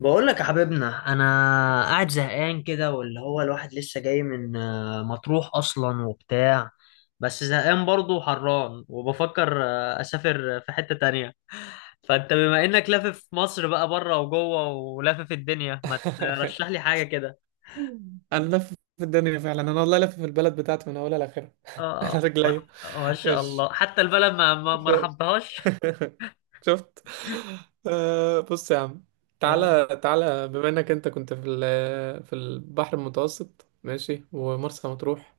بقول لك يا حبيبنا، انا قاعد زهقان كده، واللي هو الواحد لسه جاي من مطروح اصلا وبتاع. بس زهقان برضه وحران، وبفكر اسافر في حتة تانية. فانت بما انك لافف مصر بقى بره وجوه ولافف الدنيا، ما ترشح لي حاجة كده؟ انا لف في الدنيا فعلا. والله لف في البلد بتاعتي من اولها لاخرها. اه. انا ما رجليا ما شاء مش الله، حتى البلد ما ف... رحمتهاش. شفت. آه، بص يا عم، تعالى تعالى، بما انك انت كنت في البحر المتوسط ماشي، ومرسى مطروح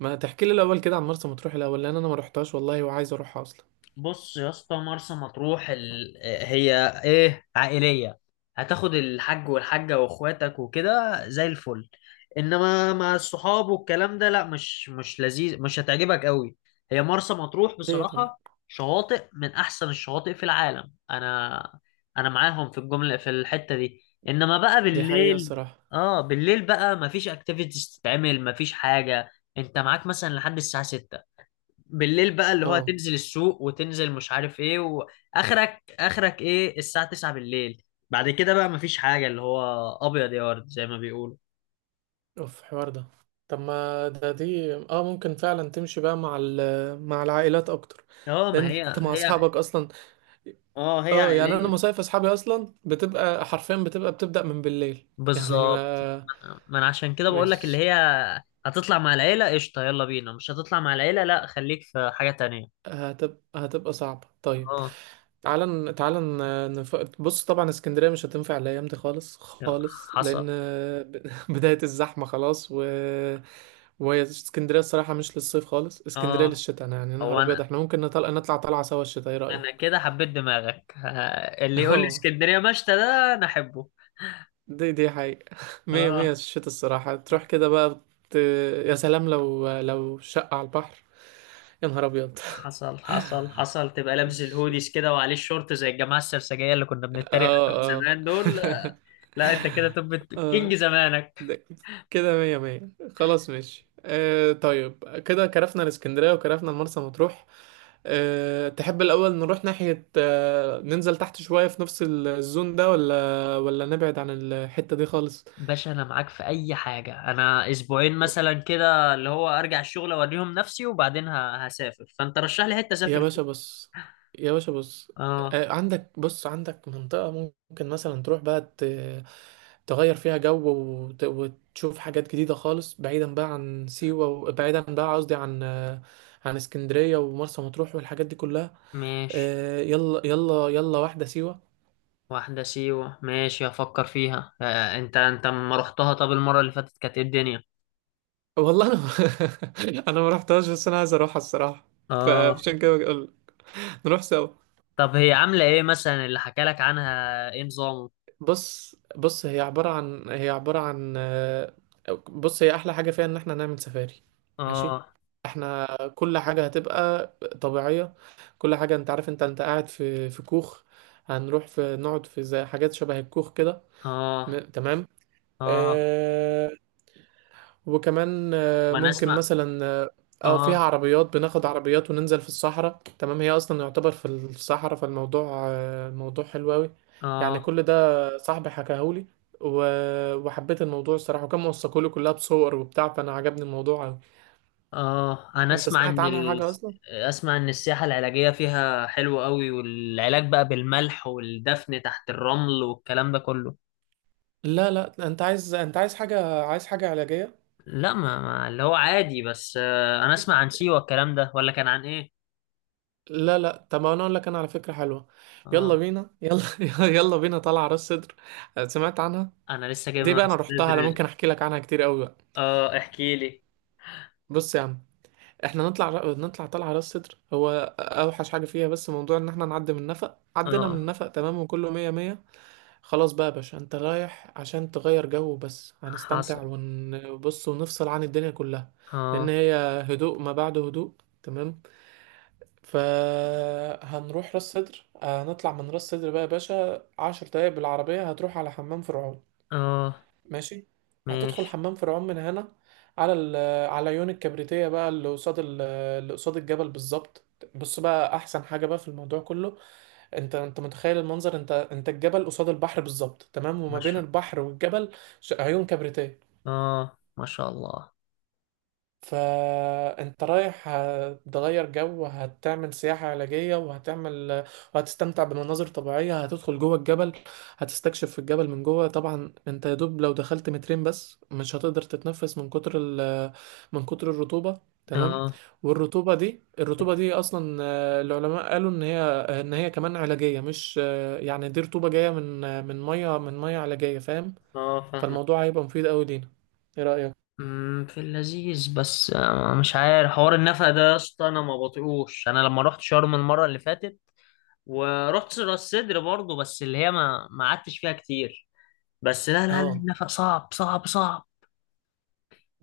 ما تحكي لي الاول كده عن مرسى مطروح الاول، لان انا ما رحتهاش والله، وعايز اروحها اصلا. بص يا اسطى، مرسى مطروح هي ايه، عائلية. هتاخد الحاج والحاجة واخواتك وكده زي الفل. انما مع الصحاب والكلام ده، لا، مش لذيذ، مش هتعجبك قوي. هي مرسى مطروح ليه طيب؟ بصراحة، شواطئ من احسن الشواطئ في العالم. انا معاهم في الجملة في الحتة دي. انما بقى دي حقيقة بالليل، الصراحة. اه، بالليل بقى مفيش اكتيفيتيز تتعمل، مفيش حاجة. انت معاك مثلا لحد الساعة 6، بالليل بقى، اللي هو اه، تنزل السوق، وتنزل مش عارف ايه، واخرك اخرك ايه؟ الساعة 9 بالليل. بعد كده بقى مفيش حاجة، اللي هو ابيض يا ورد زي ما بيقولوا. اوف حوار ده. طب ما ده دي اه، ممكن فعلا تمشي بقى مع العائلات اكتر، اه، لان ما هي انت مع هي. اصحابك اصلا. اه، هي اه، يعني انا عائلية. مصايف اصحابي اصلا بتبقى حرفيا بتبقى بتبدأ من بالليل، يعني بالظبط، ما ما انا عشان كده بقول لك، اللي مش هي هتطلع مع العيلة قشطة يلا بينا، مش هتطلع مع العيلة لا، خليك في حاجة تانية. هتبقى صعبة. طيب اه. بص، طبعا اسكندرية مش هتنفع الأيام دي خالص يا- خالص، لأن حصل. بداية الزحمة خلاص. وهي اسكندرية الصراحة مش للصيف خالص، اسكندرية اه. للشتاء. أنا يعني يا هو نهار أبيض، انا احنا ممكن نطلع نطلع طلعة سوا الشتاء، ايه رأيك؟ انا كده حبيت دماغك. اللي يقول لي اه، اسكندرية مشتى ده انا احبه. دي حقيقة. مية مية، اه، الشتاء الصراحة تروح كده بقى ت... يا سلام لو شقة على البحر، يا نهار أبيض. حصل حصل حصل. تبقى لابس الهوديز كده وعليه الشورت زي الجماعه السرسجيه اللي كنا بنتريق عليهم اه، اه. زمان دول. لا، انت كده طب كينج اه، زمانك. ده كده مية مية. خلاص ماشي آه، طيب كده كرفنا الاسكندرية وكرفنا المرسى مطروح. آه، تحب الأول نروح ناحية آه، ننزل تحت شوية في نفس الزون ده، ولا نبعد عن الحتة دي خالص؟ باشا، انا معاك في اي حاجه. انا اسبوعين مثلا كده، اللي هو ارجع الشغل اوريهم نفسي، وبعدين هسافر. فانت رشح لي حته يا اسافر فيها. باشا بص يا باشا بص، اه عندك عندك منطقة ممكن مثلا تغير فيها جو، وتشوف حاجات جديدة خالص، بعيدا بقى عن سيوة، وبعيدا بقى قصدي عن عن اسكندرية ومرسى مطروح والحاجات دي كلها. ماشي. يلا يلا يلا واحدة سيوة. واحده سيوه، ماشي افكر فيها. انت ما رحتها؟ طب المره اللي فاتت كانت ايه الدنيا؟ والله انا انا ما رحتهاش، بس انا عايز اروحها الصراحة. اه. فعشان كده بقول نروح سوا. طب هي عامله ايه مثلا؟ اللي حكى لك عنها، ايه نظامه؟ بص، هي عبارة عن بص، هي أحلى حاجة فيها إن احنا نعمل سفاري. ماشي، اه احنا كل حاجة هتبقى طبيعية. كل حاجة. انت عارف انت قاعد في كوخ، هنروح في نقعد في زي حاجات شبه الكوخ كده. اه تمام. اه، آه، وكمان وانا ممكن اسمع. مثلا اه، فيها اه عربيات، بناخد عربيات وننزل في الصحراء. تمام، هي اصلا يعتبر في الصحراء، فالموضوع الموضوع حلو قوي. يعني اه كل ده صاحبي حكاهولي، وحبيت الموضوع الصراحة، وكان موثقولي كلها بصور وبتاع، فانا عجبني الموضوع قوي. اه، انا انت اسمع ان سمعت عنها حاجة اصلا؟ اسمع ان السياحة العلاجية فيها حلوة قوي، والعلاج بقى بالملح والدفن تحت الرمل والكلام ده كله. لا لا، انت عايز انت عايز حاجة عايز حاجة علاجية؟ لا، ما, ما اللي هو عادي، بس انا اسمع عن سيوة الكلام ده، ولا كان عن ايه؟ لا لا، طب انا اقول لك انا على فكرة حلوة، اه، يلا بينا يلا. يلا بينا طالعة راس صدر. سمعت عنها؟ انا لسه جاي من دي بقى راس انا رحتها، انا سدر. ممكن احكي لك عنها كتير قوي بقى. اه، احكي لي. بص يا عم، احنا نطلع نطلع طلعه راس صدر. هو اوحش حاجه فيها بس موضوع ان احنا نعدي من النفق. عدينا من اه، النفق تمام، وكله مية مية. خلاص بقى يا باشا، انت رايح عشان تغير جو بس، هنستمتع حصل. ونبص ونفصل عن الدنيا كلها. لان اه هي هدوء ما بعد هدوء. تمام، فهنروح راس صدر. هنطلع من راس صدر بقى يا باشا، 10 دقايق بالعربيه هتروح على حمام فرعون. اه، ماشي، هتدخل ماشي. حمام فرعون من هنا على على عيون الكبريتية بقى، اللي قصاد الجبل بالظبط. بص بقى، احسن حاجة بقى في الموضوع كله، انت متخيل المنظر؟ انت الجبل قصاد البحر بالظبط. تمام، ما وما بين شاء البحر والجبل عيون كبريتية. اه، ما شاء الله. فانت رايح، هتغير جو، هتعمل سياحة علاجية، وهتستمتع بمناظر طبيعية، هتدخل جوه الجبل، هتستكشف في الجبل من جوه. طبعا انت يا دوب لو دخلت مترين بس، مش هتقدر تتنفس من كتر من كتر الرطوبة. تمام، اه والرطوبة دي، الرطوبة دي اصلا العلماء قالوا ان هي، كمان علاجية، مش يعني دي رطوبة جاية من من مية علاجية، فاهم؟ اه، فاهمك. فالموضوع هيبقى مفيد قوي لينا، ايه رأيك؟ في اللذيذ، بس مش عارف حوار النفق ده يا اسطى، انا ما بطيقوش. انا لما رحت شرم المره اللي فاتت ورحت راس سدر برضه، بس اللي هي ما ما قعدتش فيها كتير. بس لا لا لا، اه، النفق صعب صعب صعب.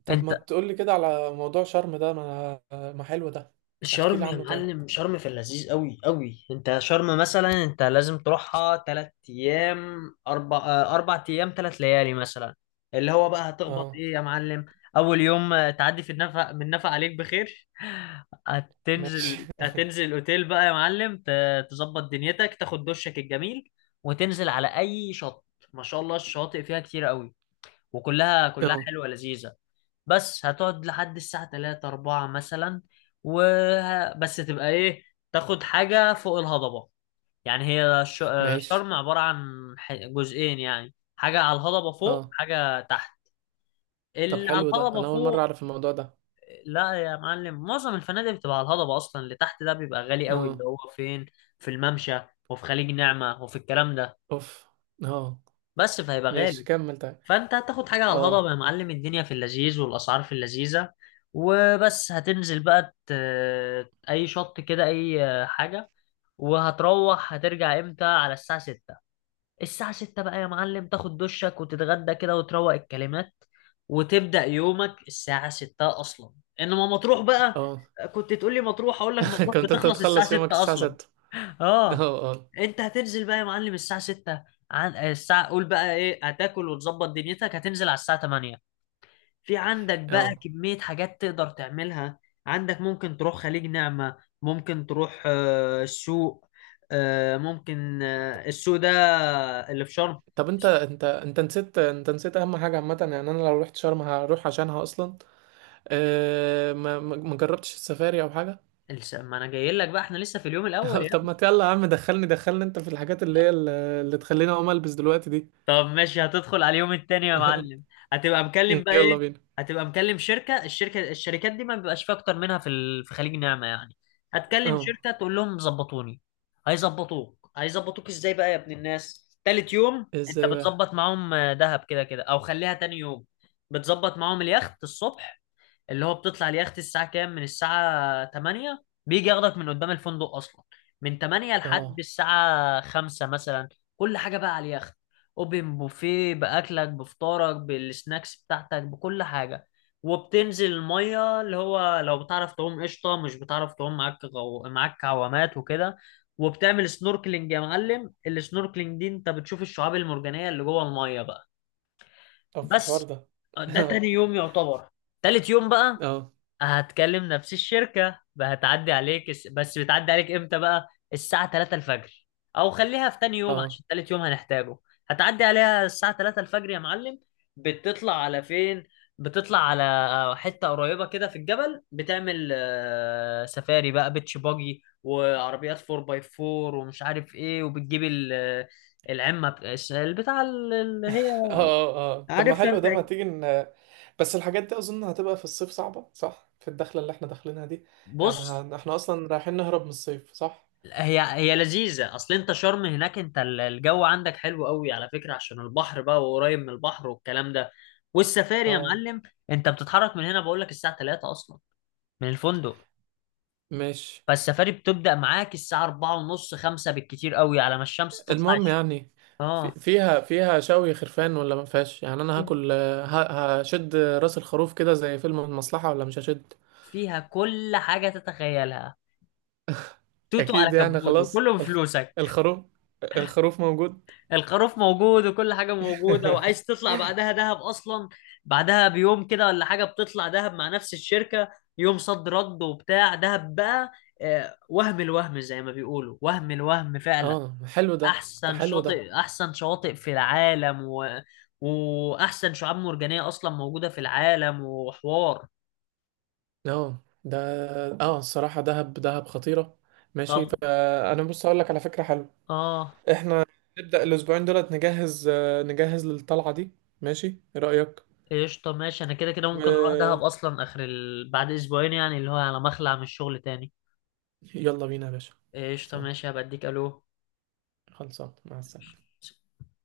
طب انت، ما تقولي كده على موضوع شرم ده، ما حلو ده. احكي شرم لي يا عنه طيب. معلم، شرم في اللذيذ قوي قوي. انت شرم مثلا انت لازم تروحها تلات ايام، اربع ايام تلات ليالي مثلا. اللي هو بقى هتخبط اه ايه يا معلم؟ اول يوم، تعدي في النفق، من نفق عليك بخير. ماشي. هتنزل الاوتيل بقى يا معلم، تظبط دنيتك، تاخد دشك الجميل، وتنزل على اي شط. ما شاء الله الشواطئ فيها كتير قوي، وكلها كلها اه حلوة لذيذة. بس هتقعد لحد الساعة 3 4 مثلا. بس تبقى ايه، تاخد حاجة فوق الهضبة. يعني ماشي. شرم عبارة عن جزئين، يعني حاجة على الهضبة فوق اه، وحاجة تحت. طب اللي على حلو ده، الهضبة انا اول مرة فوق، اعرف الموضوع ده. لا يا معلم، معظم الفنادق بتبقى على الهضبة أصلا. اللي تحت ده بيبقى غالي قوي، اه، اللي هو فين؟ في الممشى وفي خليج نعمة وفي الكلام ده. اوف. اه بس فهيبقى غالي. ماشي، كمل طيب. فانت هتاخد حاجه على الهضبه اه، يا معلم، الدنيا في اللذيذ والاسعار في اللذيذه. وبس هتنزل بقى اي شط كده، اي حاجه. وهتروح هترجع امتى؟ على الساعه 6. الساعه 6 بقى يا معلم، تاخد دشك وتتغدى كده وتروق الكلمات، وتبدا يومك الساعه 6 اصلا. انما مطروح بقى، اه. كنت تقول لي مطروح، اقول لك مطروح كنت انت بتخلص الساعه بتخلص يومك 6 الساعة اصلا. 6؟ اه. اه، اه، انت هتنزل بقى يا معلم الساعة 6، عن آه، الساعة قول بقى ايه، هتاكل وتظبط دنيتك، هتنزل على الساعة 8. في عندك بقى اه. كمية حاجات تقدر تعملها. عندك ممكن تروح خليج نعمة، ممكن تروح السوق، ممكن السوق ده اللي في شرم. طب انت نسيت، نسيت اهم حاجة عامة، يعني انا لو رحت شرم هروح عشانها اصلا. أه، ما جربتش السفاري او حاجة. ما انا جاي لك بقى، احنا لسه في اليوم الاول. طب ما يلا يا عم، دخلني دخلني انت في الحاجات اللي تخليني اقوم البس دلوقتي دي. طب ماشي، هتدخل على اليوم التاني يا معلم. هتبقى مكلم بقى يلا ايه؟ بينا. هتبقى مكلم شركة، الشركات دي ما بيبقاش فيها اكتر منها في في خليج نعمة يعني. هتكلم اه، شركة تقول لهم ظبطوني. هيظبطوك ازاي بقى يا ابن الناس؟ تالت يوم انت ازاي بقى؟ بتظبط معاهم دهب، كده كده، او خليها تاني يوم. بتظبط معاهم اليخت الصبح، اللي هو بتطلع اليخت الساعة كام؟ من الساعة 8 بيجي ياخدك من قدام الفندق أصلا، من 8 لحد اه، الساعة 5 مثلا. كل حاجة بقى على اليخت: أوبن بوفيه، بأكلك، بفطارك، بالسناكس بتاعتك، بكل حاجة. وبتنزل المية، اللي هو لو بتعرف تعوم قشطة، مش بتعرف تعوم معاك معاك عوامات وكده. وبتعمل سنوركلينج يا معلم، السنوركلينج دي انت بتشوف الشعاب المرجانية اللي جوه المية بقى. طب في الحوار بس ده. ده اه، تاني يوم يعتبر. تالت يوم بقى اه، هتكلم نفس الشركة، هتعدي عليك بس بتعدي عليك امتى بقى؟ الساعة 3 الفجر، او خليها في تاني يوم اه، عشان تالت يوم هنحتاجه. هتعدي عليها الساعة 3 الفجر يا معلم. بتطلع على فين؟ بتطلع على حتة قريبة كده في الجبل، بتعمل سفاري بقى، بيتش باجي وعربيات 4 باي 4 ومش عارف ايه، وبتجيب العمة البتاع اللي هي اه، اه. طب ما عارفها حلو انت. ده، ما تيجي بس الحاجات دي اظن هتبقى في الصيف صعبة، صح؟ في الدخلة اللي احنا داخلينها دي، يعني بص، احنا اصلا رايحين نهرب من الصيف، صح؟ هي هي لذيذة اصل. انت شرم هناك انت، الجو عندك حلو قوي على فكرة، عشان البحر بقى وقريب من البحر والكلام ده. والسفاري يا اه معلم، انت بتتحرك من هنا بقول لك الساعة 3 اصلا، من الفندق. ماشي، فالسفاري بتبدأ معاك الساعة 4 ونص 5 بالكتير قوي، على ما الشمس تطلع المهم يعني، في اه، فيها فيها شوي خرفان ولا ما فيهاش؟ يعني انا هاكل هشد راس الخروف كده زي فيلم المصلحة، ولا مش هشد؟ فيها كل حاجة تتخيلها. توتو على اكيد يعني، كبوت، خلاص وكله بفلوسك. الخروف، الخروف موجود. الخروف موجود وكل حاجة موجودة، وعايز تطلع بعدها دهب أصلا. بعدها بيوم كده ولا حاجة بتطلع دهب مع نفس الشركة. يوم صد رد وبتاع دهب بقى. وهم الوهم زي ما بيقولوا، وهم الوهم فعلا. اه حلو ده، ده أحسن حلو ده شاطئ، أحسن شواطئ في العالم وأحسن شعاب مرجانية أصلا موجودة في العالم، وحوار. اه ده، اه الصراحة دهب دهب خطيرة. ماشي، طب فانا بص اقول لك على فكرة حلوة، آه، احنا نبدأ الاسبوعين دولت نجهز، نجهز للطلعة دي، ماشي؟ ايه رأيك؟ قشطة ماشي. أنا كده كده ممكن أروح دهب و أصلا آخر بعد أسبوعين يعني، اللي هو على مخلع من الشغل تاني. يلا بينا يا باشا، قشطة ماشي، هبقى أديك. ألو. خلصان، مع السلامة.